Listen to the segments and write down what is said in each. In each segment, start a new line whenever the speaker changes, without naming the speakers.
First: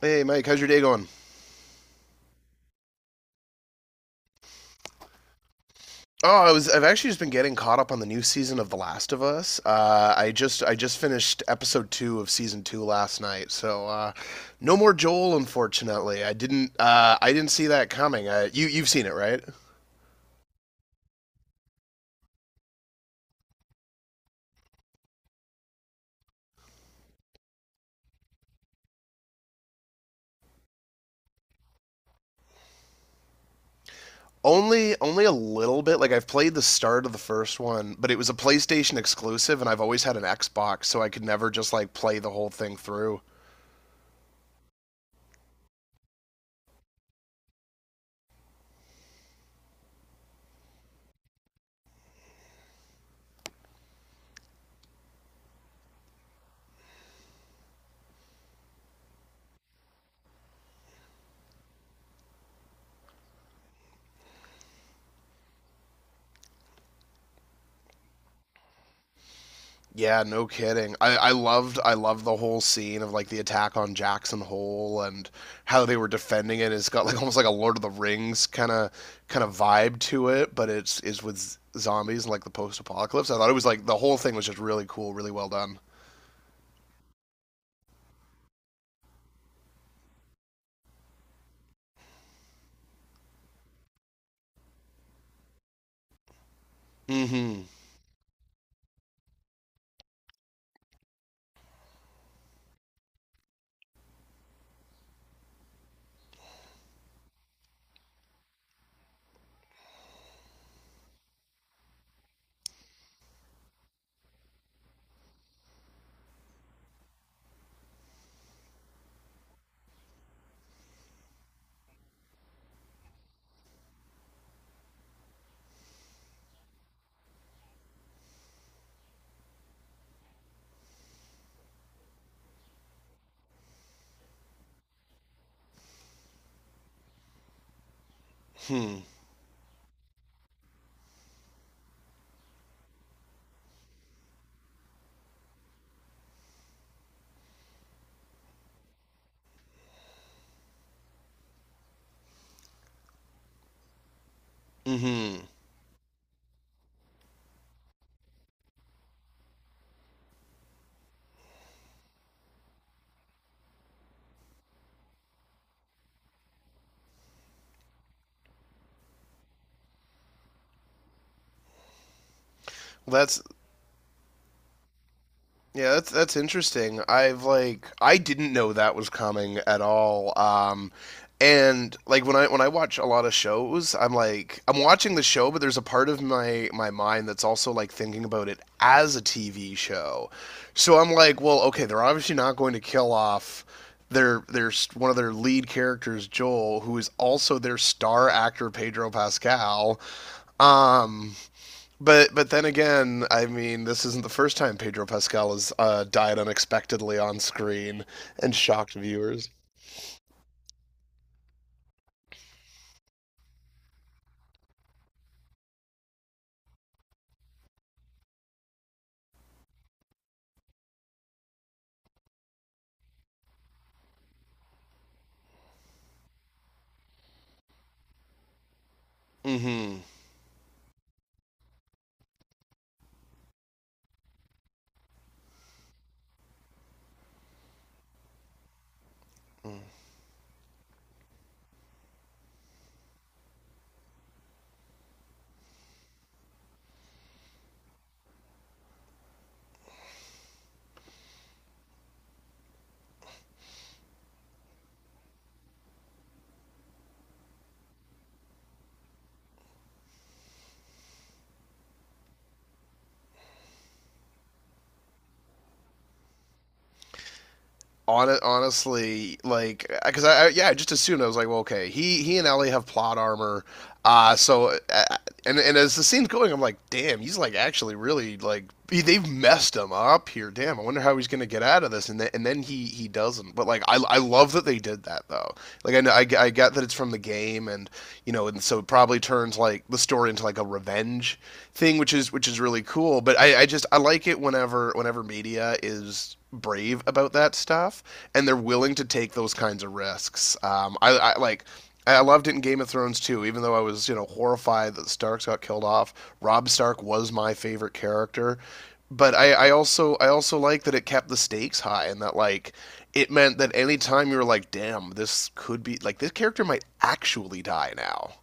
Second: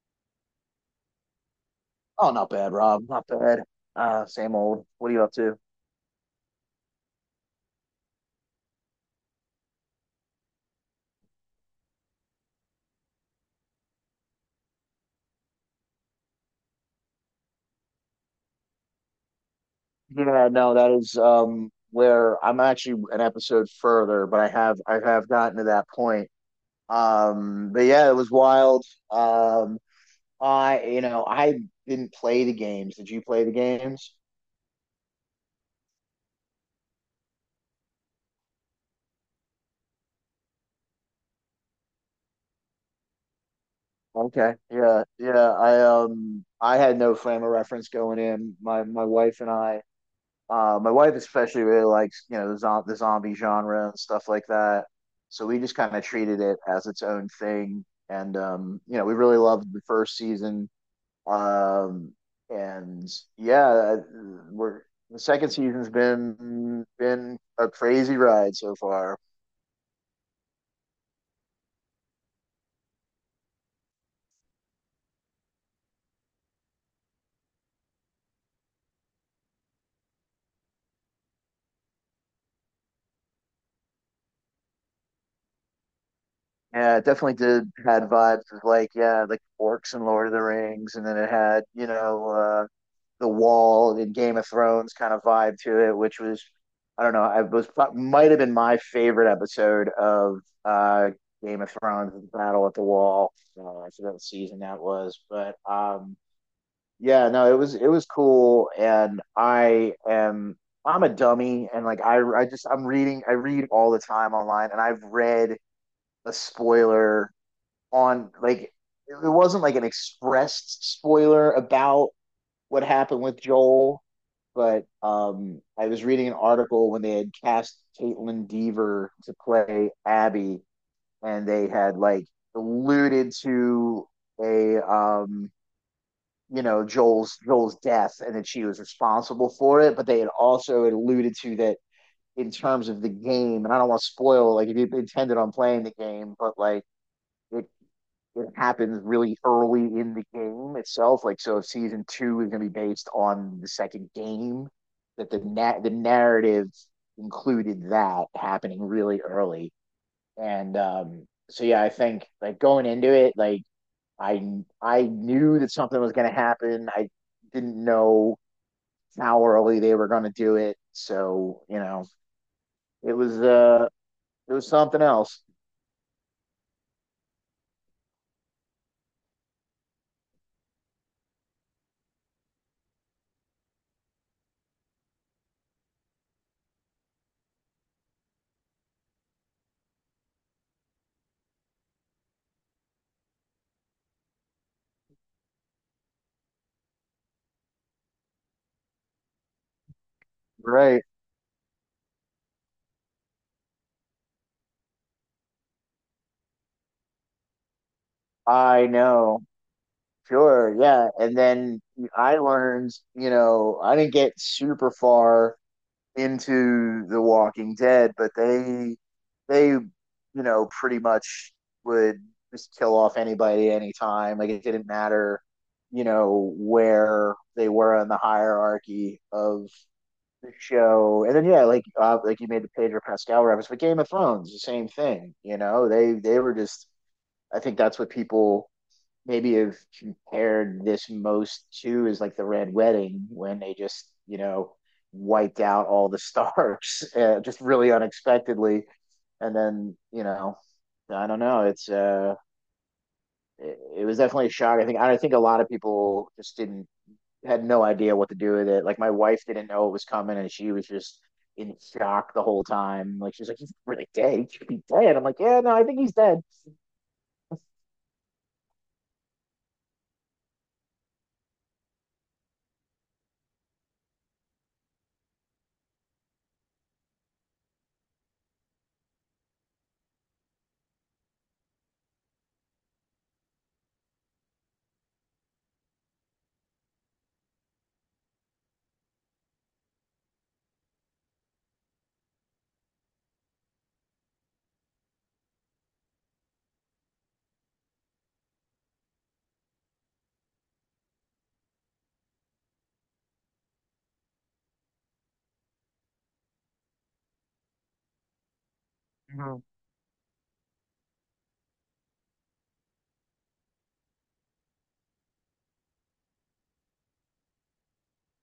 Hey Mike, how's your day going?
Oh, not bad, Rob. Not bad. Same old. What are you up to?
I've actually just been getting caught up on the new season of The Last of Us. I just finished episode two of season two last night, so no more Joel, unfortunately. I didn't see that coming. You you've seen it, right?
Yeah, no, that is where I'm actually an episode further, but I have gotten to that point. But yeah, it was wild. Um, I you know I didn't play the games. Did you play the games?
Only a little bit. Like I've played the start of the first one, but it was a PlayStation exclusive, and I've always had an Xbox, so I could never just like play the whole thing through.
Okay. Yeah, yeah. I had no frame of reference going in. My wife and I. My wife especially really likes, you know, the, the zombie genre and stuff like that. So we just kind of treated it as its own thing. And you know, we really loved the first season. Um, and yeah, we're the second season's been a crazy ride so far.
Yeah, no kidding. I loved the whole scene of like the attack on Jackson Hole and how they were defending it. It's got like almost like a Lord of the Rings kind of vibe to it, but it's is with zombies and like the post apocalypse. I thought it was like the whole thing was just really cool, really well done.
Yeah, it definitely did had vibes of like, yeah, like orcs and Lord of the Rings, and then it had, you know, the wall and Game of Thrones kind of vibe to it, which was I don't know, I
Mm-hmm.
was might have been my favorite episode of uh, Game of Thrones, the Battle at the Wall. I forgot what season that was, but yeah, no, it was cool, and I'm a dummy, and like I just I read all the time online, and I've read a spoiler on like it wasn't like an expressed spoiler about what happened with Joel, but I was reading an article when they had cast Caitlin Dever to play Abby, and they had like alluded to a you know Joel's death and that she was
Hmm.
responsible for it, but they had also alluded to that in terms of the game. And I don't want to spoil like if you intended on playing the game, but like it it happens really early in the game itself. Like, so if season two is going to be based on the second game, that the
Mm-hmm.
na- the narrative included that happening really early. And so, yeah, I think like going into it, like I I knew that something was going to happen. I didn't know how early they were going to do it. So you know, it
Well,
was
that's
uh, it was something else.
Yeah, that's interesting. I've like I didn't know that was coming at all. And like when I watch a lot of shows, I'm like I'm watching the show, but there's a part of my mind that's also like thinking about it as a TV show. So I'm like, well, okay, they're obviously not going to kill off their one of their lead characters, Joel, who is also their star actor Pedro Pascal.
Right.
Um but then again, I mean, this isn't the first time Pedro Pascal has died unexpectedly on screen and
I
shocked
know.
viewers.
Sure, yeah. And then I learned, you know, I didn't get super far into The Walking Dead, but you know, pretty much would just kill off anybody anytime. Like it didn't matter, you know, where they were in the hierarchy of
Mm-hmm.
the show. And then yeah, like you made the Pedro Pascal reference, but Game of Thrones, the same thing, you know. They were just I think that's what people maybe have
Mm.
compared this most to is like the Red Wedding when they just, you know, wiped out all the stars just really unexpectedly. And then, you know, I don't know. It was definitely a shock. I think a lot of people just didn't, had no idea what to do with it. Like my wife didn't know it was coming and she was just in shock the whole time. Like she's like, he's really dead. He should be dead. I'm like, yeah, no, I think he's dead.
Hon- honestly, like, because I yeah, I just assumed I was like, well, okay, he and Ellie have plot armor, uh, so uh, and as the scene's going, I'm like, damn, he's like actually really like they've messed him up here. Damn, I wonder how he's gonna get out of this. And then he doesn't. But like I love that they did that though. Like I know I get that it's from the game, and you know, and so it probably turns like the story into like a revenge thing, which is really cool. But I like it whenever media is brave about that stuff and they're willing to take those kinds of risks. I like I loved it in Game of Thrones too, even though I was, you know, horrified that the Starks got killed off. Rob Stark was my favorite character. But I,
Mhm.
I also I also like that it kept the stakes high and that like it meant that any time you were like, damn, this could be like this character might actually die now.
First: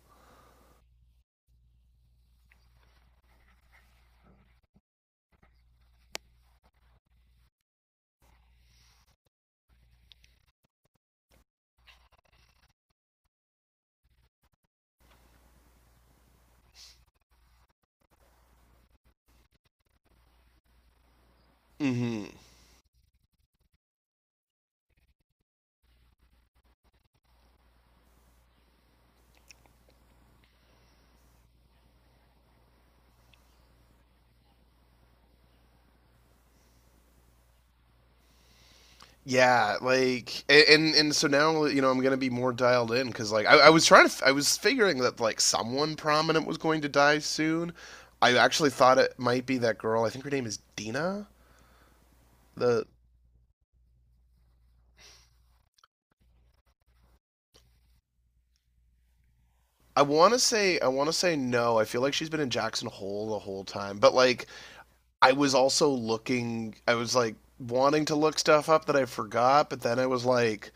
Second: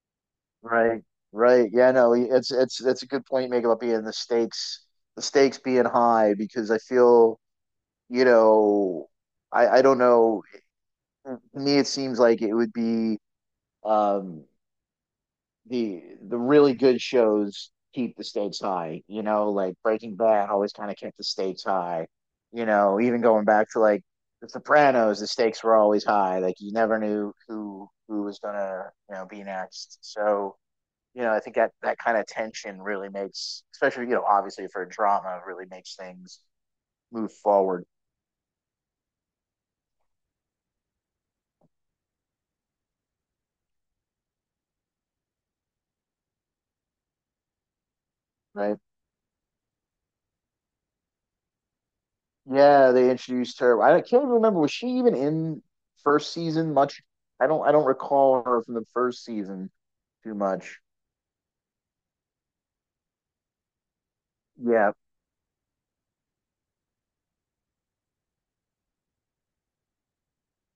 Right, right. Yeah, no, it's that's a good point you make about being the stakes being high because I feel, you know, I don't know. To me, it seems like it would be um the really good shows keep the stakes high. You know, like Breaking Bad always kind of kept the stakes high.
Hmm.
You know, even going back to like The Sopranos, the stakes were always high. Like you never knew who was gonna, you know, be next. So you know, I think that that kind of tension really makes, especially you know, obviously for drama, really makes things move forward,
Yeah, like and so now you know I'm gonna be more dialed in because like I was trying to I was figuring that like someone prominent was going to die soon. I actually
right?
thought it might be that girl. I think her name is Dina. The
Yeah, they introduced her. I can't even remember was she even in first season much? I don't recall her from the first season
I want
too
to
much.
say I want to say no. I feel like she's been in Jackson Hole the whole time. But like
Yeah,
I was also looking I was like wanting to look stuff up that I forgot, but then I was like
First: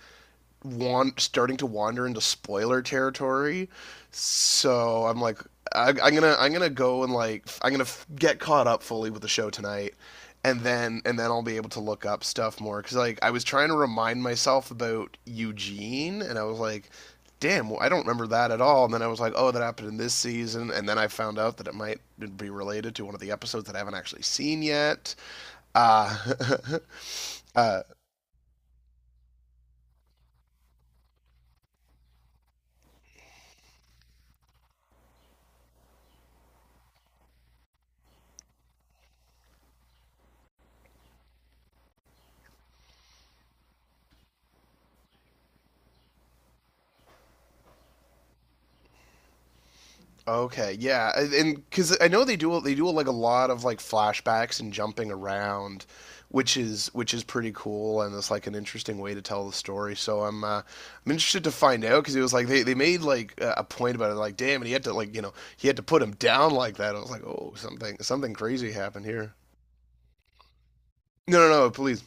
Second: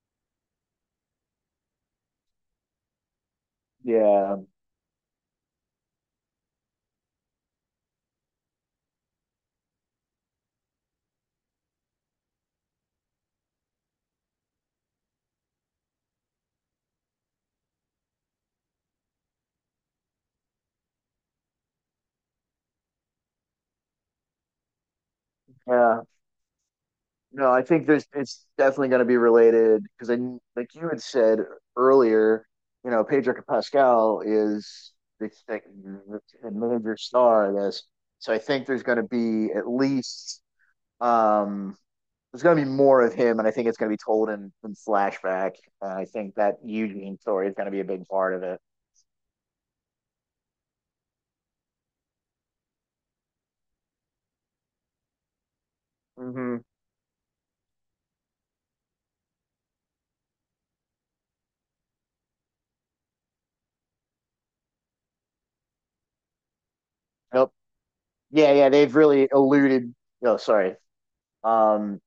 want starting to wander into spoiler territory.
yeah,
So I'm like, I'm gonna go and like get caught up fully with the show tonight, and then I'll be able to look up stuff more because like I was trying to remind myself about Eugene, and I was like, damn, well, I don't remember that at all. And then I was like, oh, that happened in this season, and then I found out that it might be related to one of the episodes that I haven't actually seen yet.
yeah.
Uh,
No, I
uh,
think there's it's definitely going to be related because I like you had said earlier, you know, Pedro Pascal is the major star of this, so I think there's going to be at least um there's going to be more of him, and I think it's going to be told in flashback. And I think that Eugene story is going to be a big part of it.
Okay, yeah, because I know they do like a lot of like flashbacks and jumping around, which
hmm
is pretty cool, and it's like an interesting way to tell the story. So I'm interested to find out because it was like they made like a point about it, like damn, and he had to like you know he had to put him down like that. I was like, oh,
Nope.
something
Yeah, yeah,
crazy
they've
happened
really
here.
alluded. Oh, sorry.
No, no, no,
Um,
please.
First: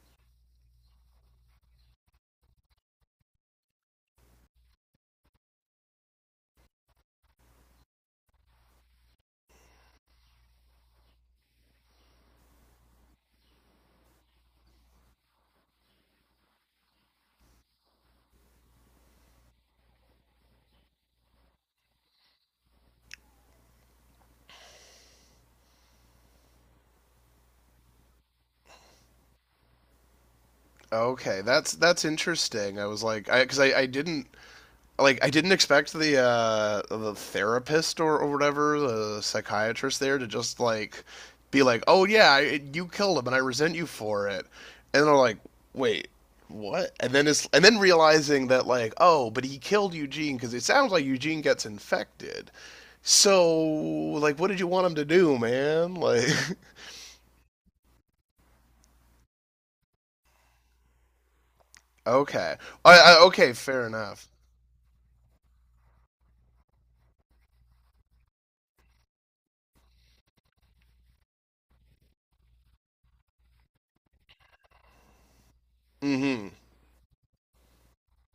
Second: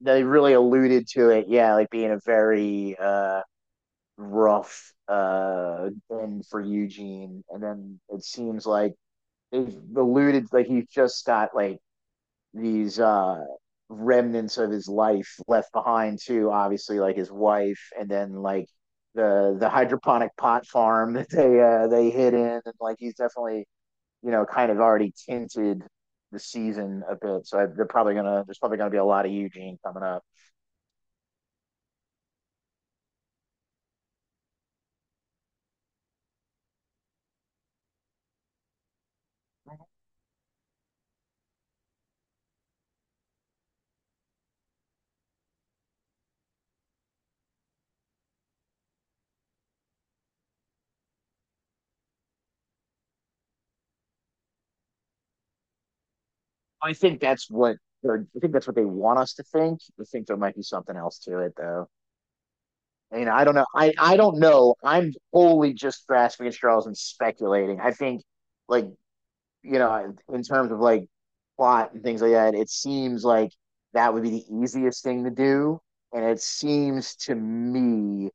they really alluded to it. Yeah, like being a very rough end for Eugene. And then it seems like they've alluded Like he's just got like these remnants of his life left behind too, obviously like his wife and then like the hydroponic pot farm that they hid in and like he's definitely, you know, kind of already tinted the season a bit. So I, they're probably gonna there's probably gonna be a lot of Eugene coming up.
Okay, that's interesting. I was like, I because I didn't like I didn't expect the therapist or whatever the psychiatrist there to just like be like, "Oh yeah, you killed him and I resent you for it." And they're like, "Wait, what?" And then realizing that like, "Oh, but he killed Eugene cuz it sounds like Eugene gets infected." So, like what did you want him to do, man? Like
I think that's what I think that's what they want us to think. I think there might be something else to it, though.
okay. I,
I
I
mean, I
okay,
don't know.
fair
I
enough.
don't know. I'm wholly just grasping at straws and speculating. I think, like, you know, in terms of like plot and things like that, it seems like that would be the easiest thing to do. And it
Mhm.
seems to me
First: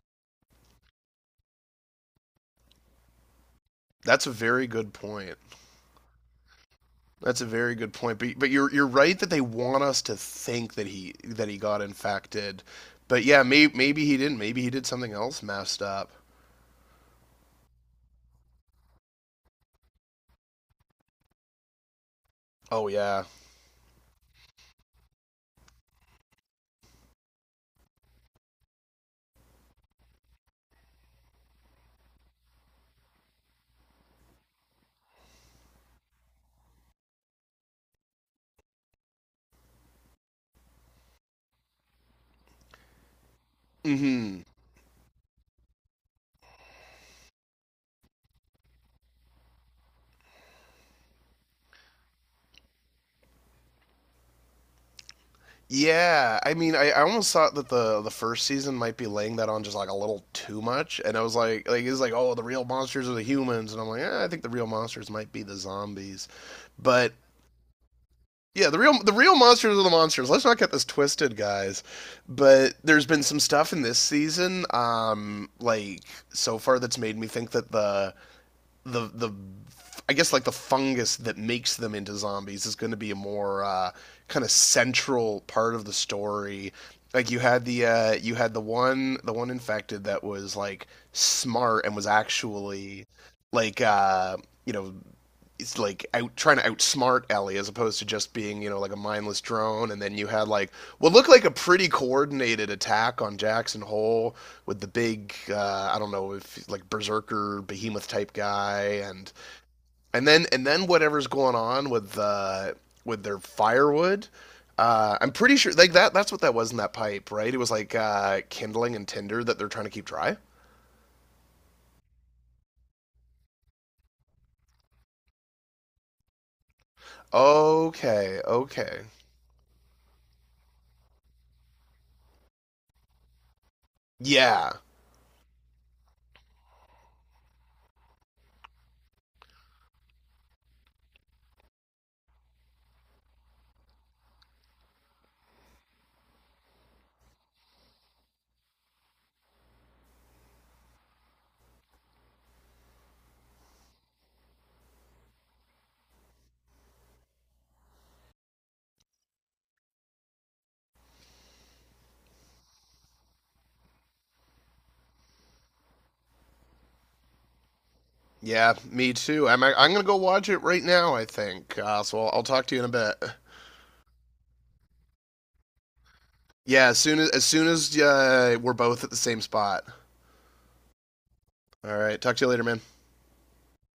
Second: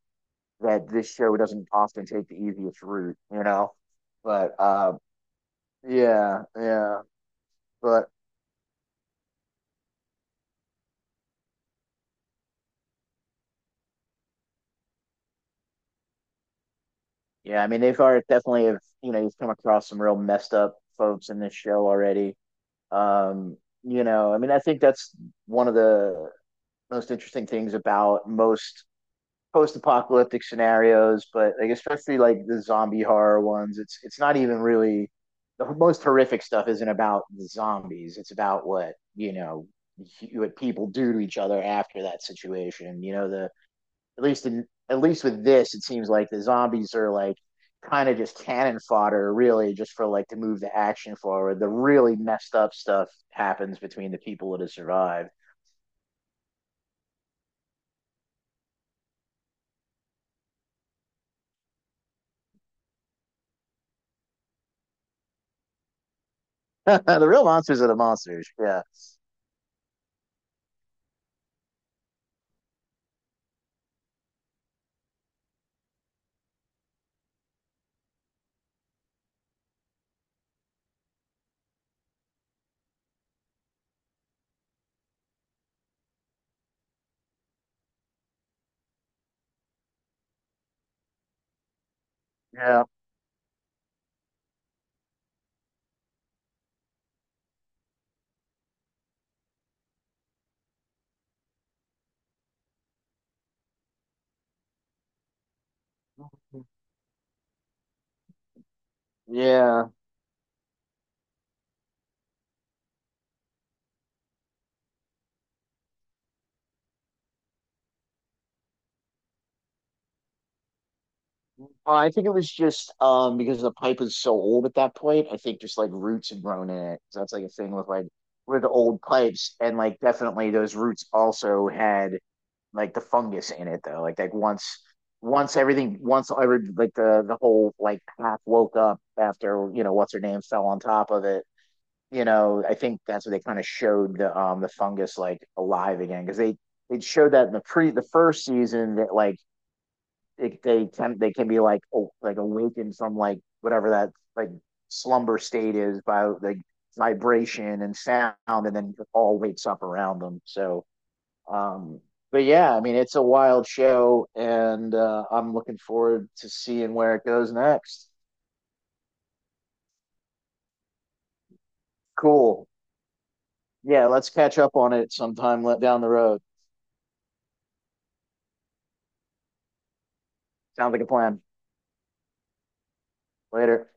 that this show doesn't often take the easiest route, you know?
That's a
But
very good point.
yeah, yeah.
That's a very good
But
point. But you're right that they want us to think that he got infected. But yeah, maybe he didn't. Maybe he did something else messed up.
yeah, I mean they've already definitely have you know you've come across some real messed up folks in this show already.
Oh yeah.
Um, you know, I mean I think that's one of the most interesting things about most post-apocalyptic scenarios, but like especially like the zombie horror ones, it's not even really the most horrific stuff isn't about the zombies. It's about what, you know, what people do to each other after that situation. You know, the at
Mm-hmm.
least in at least with this, it seems like the zombies are like kind of just cannon fodder, really, just for like to move the action forward. The really messed up stuff happens between the people that have survived.
Yeah. I mean, I almost thought that the first season might be laying that on just like a little too much. And I was like it's like, oh, the real monsters are the humans, and I'm like, eh, I think the real monsters might be the zombies. But
the real monsters are the monsters.
yeah,
Yeah,
the real monsters are the monsters. Let's not get this twisted, guys. But there's been some stuff in this season, like so far that's made me think that the I guess like the fungus that makes them into zombies is going to be a more kind of central part of the story. Like you had the you had the one infected that was like smart and was
yeah,
actually like you know is like out trying to outsmart Ellie as opposed to just being you know like a mindless drone. And then you had like what looked like a pretty coordinated attack on Jackson Hole with the big I don't know if like berserker behemoth type guy and
yeah.
and then whatever's going on with their firewood. I'm pretty sure that's what that was in that pipe, right? It was like kindling and tinder that they're trying to keep dry.
Well, I think it was just because the pipe was so old at that point. I think just like roots had grown in it. So that's like a thing with like
Okay,
with
okay.
old pipes, and like definitely those roots also had like the fungus in it though. Like
Yeah,
once everything once every like the whole like half woke up after you know what's her name fell on top of it. You know, I think that's what they kind of showed the fungus like alive again because they showed that in the pre the first season that like it, they can be like oh, like awakened from like whatever that like slumber state is by like vibration and sound and then it all wakes up around them. So um, but yeah, I mean, it's a wild show, and I'm looking forward to seeing where it goes next.
yeah, me too. I'm gonna go watch it right now. I think. So I'll talk
Cool.
to you in a bit.
Yeah, let's catch up on it sometime down the road.
Yeah, as soon as we're both at the same spot.
Sounds like a plan.
All right. Talk to you later, man.
Later.